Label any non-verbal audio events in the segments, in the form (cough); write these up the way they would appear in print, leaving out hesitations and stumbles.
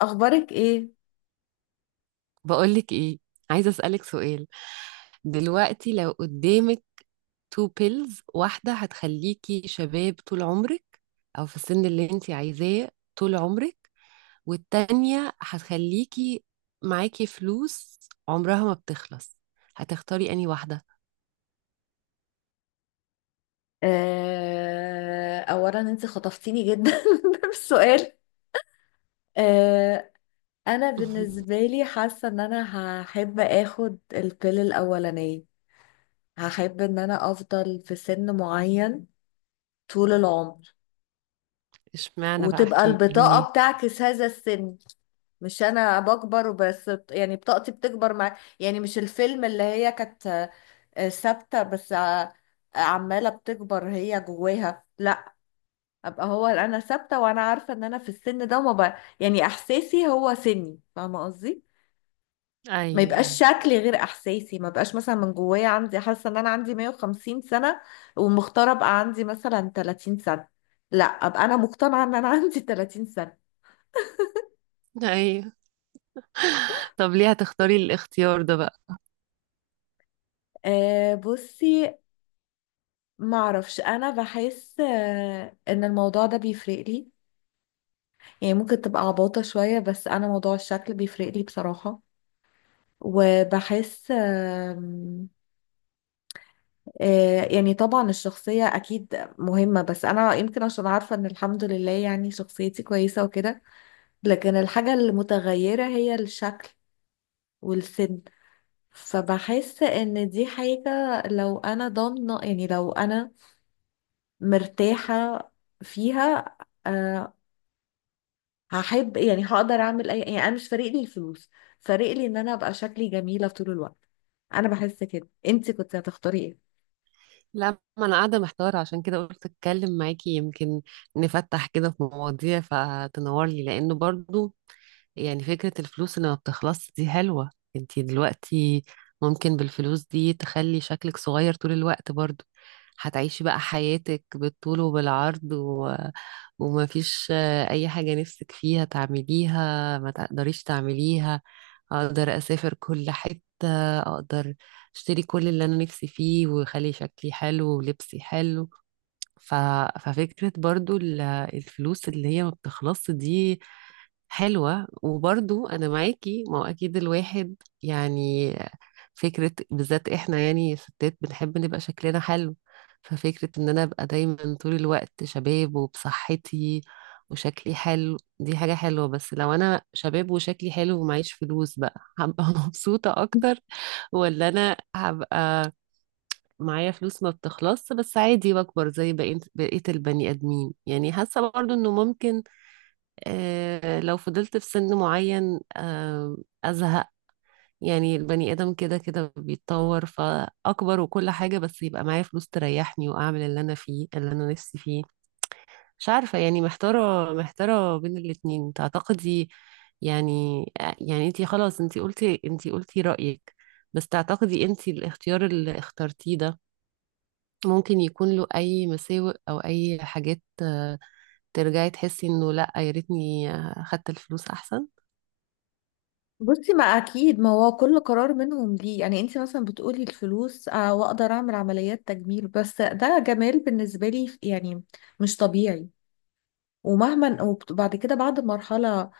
اخبارك ايه؟ بقولك ايه؟ عايزة أسألك سؤال. دلوقتي لو قدامك تو بيلز، واحدة هتخليكي شباب طول عمرك، أو في السن اللي انتي عايزاه طول عمرك، والتانية هتخليكي معاكي فلوس عمرها ما بتخلص. هتختاري أنهي واحدة؟ اولا انت خطفتيني جدا (laughs) بالسؤال. آه، انا بالنسبه (laughs) لي حاسه ان انا هحب اخد البيل الاولانيه. هحب ان انا افضل في سن معين طول العمر، اشمعنى بقى، وتبقى احكيلي البطاقه ليه؟ بتعكس هذا السن، مش انا بكبر بس يعني بطاقتي بتكبر مع، يعني مش الفيلم اللي هي كانت ثابته، بس عماله بتكبر هي جواها. لا، ابقى هو انا ثابته، وانا عارفه ان انا في السن ده ما ب... يعني احساسي هو سني، فاهمه قصدي؟ ما ايوه يبقاش ايوه شكلي غير احساسي. ما بقاش مثلا من جوايا عندي حاسه ان انا عندي 150 سنه ومختاره ابقى عندي مثلا 30 سنه. لا، ابقى انا مقتنعه ان انا (laughs) عندي 30 سنه. ايوه. طب ليه هتختاري الاختيار ده بقى؟ أه بصي، ما اعرفش، انا بحس ان الموضوع ده بيفرق لي. يعني ممكن تبقى عباطه شويه، بس انا موضوع الشكل بيفرق لي بصراحه. وبحس يعني طبعا الشخصية أكيد مهمة، بس أنا يمكن عشان عارفة إن الحمد لله يعني شخصيتي كويسة وكده. لكن الحاجة المتغيرة هي الشكل والسن. فبحس إن دي حاجة، لو أنا ضامنة، يعني لو أنا مرتاحة فيها، أه هحب، يعني هقدر أعمل أي، يعني أنا مش فارق لي الفلوس، فارق لي إن أنا أبقى شكلي جميلة طول الوقت. أنا بحس كده، أنتي كنت هتختاري إيه؟ لا، ما انا قاعده محتاره، عشان كده قلت اتكلم معاكي، يمكن نفتح كده في مواضيع فتنور لي، لانه برضو يعني فكرة الفلوس اللي ما بتخلص دي حلوة. انتي دلوقتي ممكن بالفلوس دي تخلي شكلك صغير طول الوقت، برضو هتعيشي بقى حياتك بالطول وبالعرض ومفيش أي حاجة نفسك فيها تعمليها ما تقدريش تعمليها. أقدر أسافر كل حتة، أقدر أشتري كل اللي أنا نفسي فيه، ويخلي شكلي حلو ولبسي حلو. ف... ففكرة برضو الفلوس اللي هي ما بتخلص دي حلوة. وبرضو أنا معاكي، ما هو أكيد الواحد يعني، فكرة بالذات إحنا يعني ستات بنحب نبقى شكلنا حلو. ففكرة إن أنا أبقى دايما طول الوقت شباب وبصحتي وشكلي حلو دي حاجة حلوة، بس لو أنا شباب وشكلي حلو ومعيش فلوس بقى هبقى (laughs) مبسوطة أكتر، ولا أنا هبقى معايا فلوس ما بتخلص بس عادي بكبر زي بقية البني آدمين. يعني حاسة برضو إنه ممكن لو فضلت في سن معين أزهق. يعني البني آدم كده كده بيتطور فأكبر وكل حاجة، بس يبقى معايا فلوس تريحني وأعمل اللي أنا فيه اللي أنا نفسي فيه. مش عارفة يعني، محتارة بين الاتنين، تعتقدي يعني؟ يعني انتي خلاص، انتي قلتي رأيك، بس تعتقدي انتي الاختيار اللي اخترتيه ده ممكن يكون له أي مساوئ أو أي حاجات ترجعي تحسي إنه لأ، يا ريتني خدت الفلوس أحسن؟ بصي، ما اكيد، ما هو كل قرار منهم ليه. يعني انت مثلا بتقولي الفلوس واقدر اعمل عمليات تجميل، بس ده جمال بالنسبه لي يعني مش طبيعي. ومهما، وبعد كده، بعد مرحله،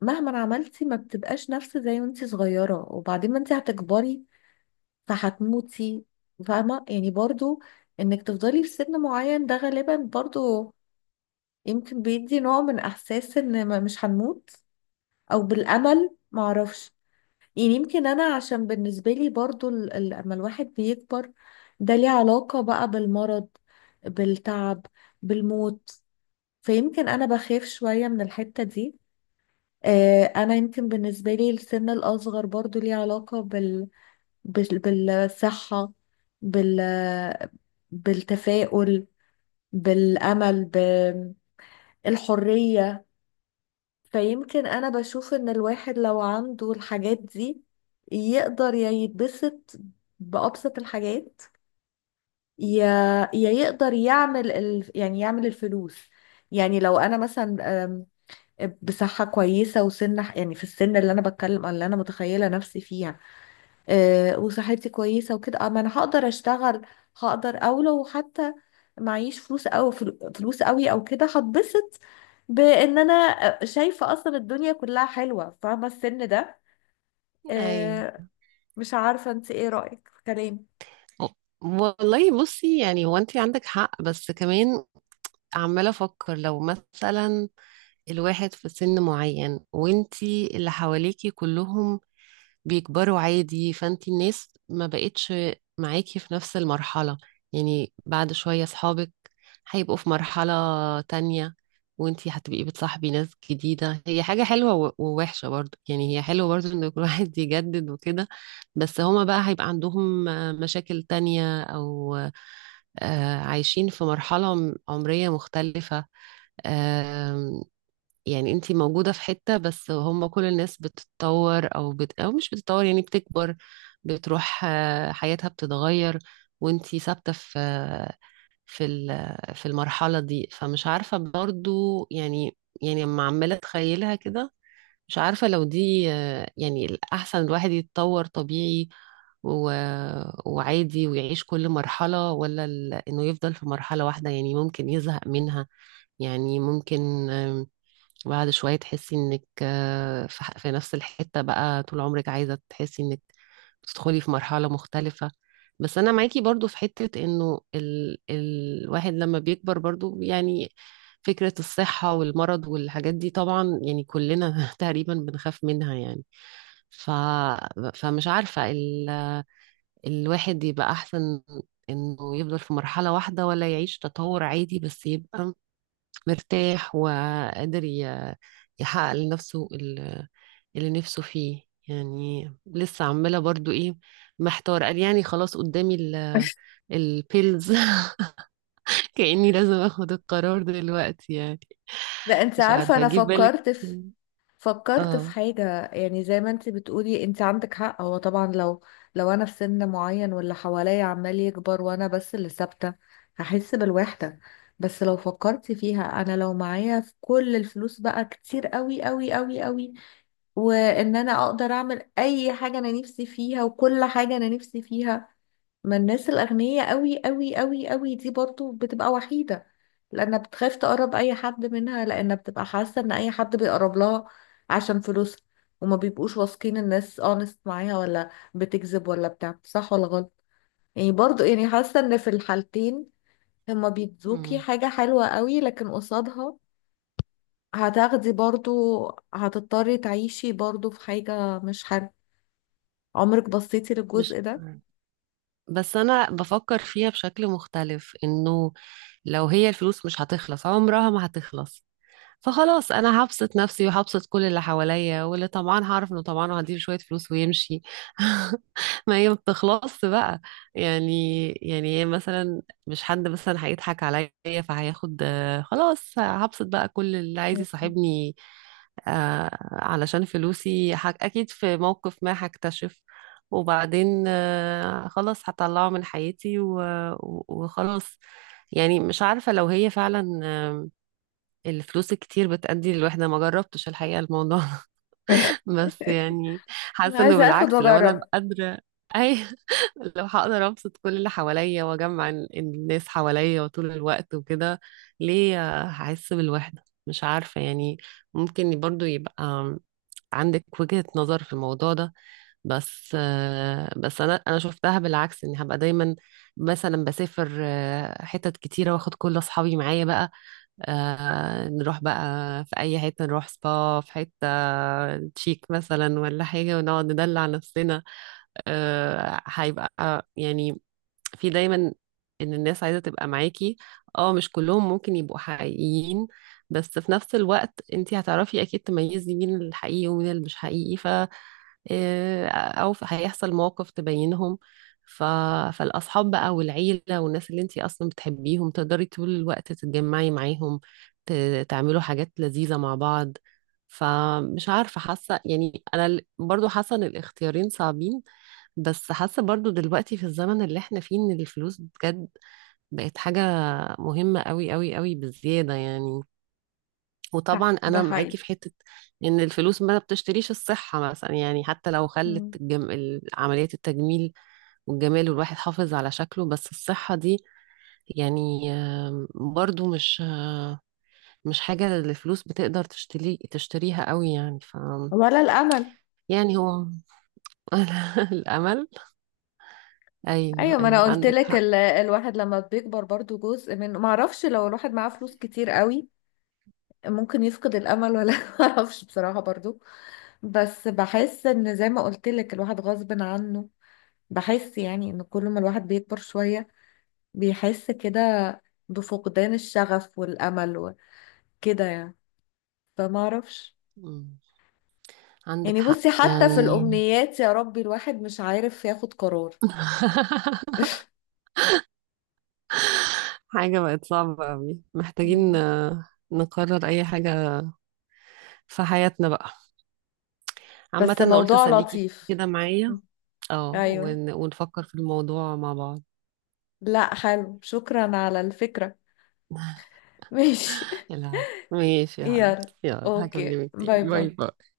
مهما عملتي ما بتبقاش نفس زي وانت صغيره، وبعدين ما انت هتكبري فهتموتي. فاهمه يعني؟ برضو انك تفضلي في سن معين، ده غالبا برضو يمكن بيدي نوع من احساس ان مش هنموت، او بالامل، معرفش. يعني يمكن انا عشان بالنسبه لي برضو لما الواحد بيكبر، ده ليه علاقه بقى بالمرض، بالتعب، بالموت. فيمكن انا بخاف شويه من الحته دي. انا يمكن بالنسبه لي السن الاصغر برضو ليه علاقه بالصحه، بال... بالتفاؤل، بالامل، بالحريه. فيمكن انا بشوف ان الواحد لو عنده الحاجات دي يقدر يا يتبسط بأبسط الحاجات، يا يقدر يعمل يعني يعمل الفلوس. يعني لو انا مثلا بصحة كويسة وسن، يعني في السن اللي انا بتكلم، اللي انا متخيلة نفسي فيها، وصحتي كويسة وكده، اه ما انا هقدر اشتغل، هقدر. او لو حتى معيش فلوس، او فلوس قوي او كده، هتبسط بان انا شايفة اصلا الدنيا كلها حلوة، فاهمة السن ده؟ ايوه آه، مش عارفة انت ايه رأيك في كلامي؟ والله. بصي، يعني هو انت عندك حق، بس كمان عمالة افكر، لو مثلا الواحد في سن معين وانت اللي حواليكي كلهم بيكبروا عادي، فانت الناس ما بقتش معاكي في نفس المرحلة. يعني بعد شوية صحابك هيبقوا في مرحلة تانية، وانتي هتبقي بتصاحبي ناس جديدة. هي حاجة حلوة ووحشة برضو، يعني هي حلوة برضو ان كل (laughs) واحد يجدد وكده، بس هما بقى هيبقى عندهم مشاكل تانية او عايشين في مرحلة عمرية مختلفة. يعني انت موجودة في حتة، بس هم كل الناس بتتطور او او مش بتتطور، يعني بتكبر، بتروح حياتها بتتغير، وانت ثابتة في في في المرحلة دي. فمش عارفة برضو يعني، يعني لما عمالة اتخيلها كده، مش عارفة لو دي يعني الأحسن الواحد يتطور طبيعي و... وعادي ويعيش كل مرحلة، ولا إنه يفضل في مرحلة واحدة يعني ممكن يزهق منها. يعني ممكن وبعد شوية تحسي انك في في نفس الحتة بقى طول عمرك، عايزة تحسي انك بتدخلي في مرحلة مختلفة. بس انا معاكي برضو في حتة انه الواحد لما بيكبر برضو يعني، فكرة الصحة والمرض والحاجات دي طبعا يعني كلنا (laughs) تقريبا بنخاف منها يعني. ف... فمش عارفة الواحد يبقى احسن انه يفضل في مرحلة واحدة، ولا يعيش تطور عادي بس يبقى مرتاح وقادر يحقق لنفسه اللي نفسه فيه. يعني لسه عمالة برضو ايه، محتار قال، يعني خلاص قدامي البيلز (laughs) كأني لازم اخد القرار دلوقتي يعني. ده انت مش عارفة عارفة انا جه في بالك؟ فكرت في، فكرت في اه. حاجة، يعني زي ما انت بتقولي، انت عندك حق. هو طبعا لو، لو انا في سن معين واللي حواليا عمال يكبر وانا بس اللي ثابتة، هحس بالوحدة. بس لو فكرتي فيها، انا لو معايا في كل الفلوس بقى كتير قوي قوي قوي قوي، وان انا اقدر اعمل اي حاجة انا نفسي فيها وكل حاجة انا نفسي فيها. ما الناس الأغنياء قوي قوي قوي قوي دي برضو بتبقى وحيدة، لأنها بتخاف تقرب أي حد منها، لأنها بتبقى حاسة إن أي حد بيقرب لها عشان فلوسها، وما بيبقوش واثقين الناس اونست معاها ولا بتكذب ولا بتاع، صح ولا غلط؟ يعني برضو، يعني حاسة إن في الحالتين هما بيدوكي مم. حاجة حلوة قوي، لكن قصادها هتاخدي برضو، هتضطري تعيشي برضو في حاجة مش حلوة. عمرك بصيتي مش للجزء ده؟ عارفة. بس انا بفكر فيها بشكل مختلف، انه لو هي الفلوس مش هتخلص، عمرها ما هتخلص، فخلاص انا هبسط نفسي وهبسط كل اللي حواليا، واللي طمعان هعرف انه طمعان وهديله شويه فلوس ويمشي. (laughs) ما هي ما بتخلصش بقى. يعني يعني هي مثلا، مش حد مثلا هيضحك عليا فهياخد خلاص هبسط بقى كل اللي عايز يصاحبني علشان فلوسي. اكيد في موقف ما هكتشف، وبعدين خلاص هطلعه من حياتي وخلاص. يعني مش عارفة لو هي فعلا الفلوس الكتير بتأدي للوحدة، ما جربتش الحقيقة الموضوع. (laughs) (laughs) بس يعني حاسة انه عايزة اخد بالعكس لو انا واجرب. قادرة، اي (laughs) لو هقدر ابسط كل اللي حواليا واجمع الناس حواليا وطول الوقت وكده، ليه هحس بالوحدة؟ مش عارفة يعني. ممكن برضو يبقى عندك وجهة نظر في الموضوع ده، بس بس انا شفتها بالعكس، اني هبقى دايما مثلا بسافر حتت كتيرة واخد كل اصحابي معايا بقى، آه نروح بقى في أي حتة، نروح سبا في حتة تشيك مثلا ولا حاجة، ونقعد ندلع نفسنا. آه هيبقى يعني في دايما إن الناس عايزة تبقى معاكي. اه، مش كلهم ممكن يبقوا حقيقيين، بس في نفس الوقت انتي هتعرفي أكيد تميزي مين الحقيقي ومين اللي مش حقيقي. إيه، او هيحصل موقف تبينهم. ف... فالاصحاب بقى والعيله والناس اللي انتي اصلا بتحبيهم تقدري طول الوقت تتجمعي معاهم، ت... تعملوا حاجات لذيذه مع بعض. فمش عارفه، حاسه يعني انا برضو حاسه ان الاختيارين صعبين، بس حاسه برضو دلوقتي في الزمن اللي احنا فيه ان الفلوس بجد بقت حاجه مهمه قوي قوي قوي بالزياده يعني. وطبعا صح، ده انا معاكي حقيقي. في حته ان الفلوس ما بتشتريش الصحه مثلا، يعني حتى لو خلت مم. عمليات التجميل والجمال والواحد حافظ على شكله، بس الصحه دي يعني برضو مش حاجه الفلوس بتقدر تشتريها قوي يعني، ف ولا الامل. يعني هو (laughs) الامل، ايوه ايوه، ما ايوه انا قلت عندك لك حق. الواحد لما بيكبر برضو جزء من، ما اعرفش، لو الواحد معاه فلوس كتير قوي ممكن يفقد الامل، ولا (laughs) ما اعرفش بصراحه برضو. بس بحس ان زي ما قلت لك الواحد غصب عنه، بحس يعني ان كل ما الواحد بيكبر شويه، بيحس كده بفقدان الشغف والامل وكده يعني، فما اعرفش. مم. عندك يعني حق بصي، حتى في يعني. الامنيات، يا ربي، الواحد مش عارف ياخد قرار. (laughs) حاجه بقت صعبه قوي، (laughs) محتاجين مم. نقرر اي حاجه في حياتنا بقى. عامة بس انا قلت موضوع اسليكي لطيف. كده معايا، اه ايوه، ونفكر في الموضوع مع بعض. لا حلو، شكرا على الفكرة. (laughs) (laughs) ماشي. يلا، ماشي يا حبيبتي، يلا، يلا اوكي، هكلمك باي تاني، باي باي. باي.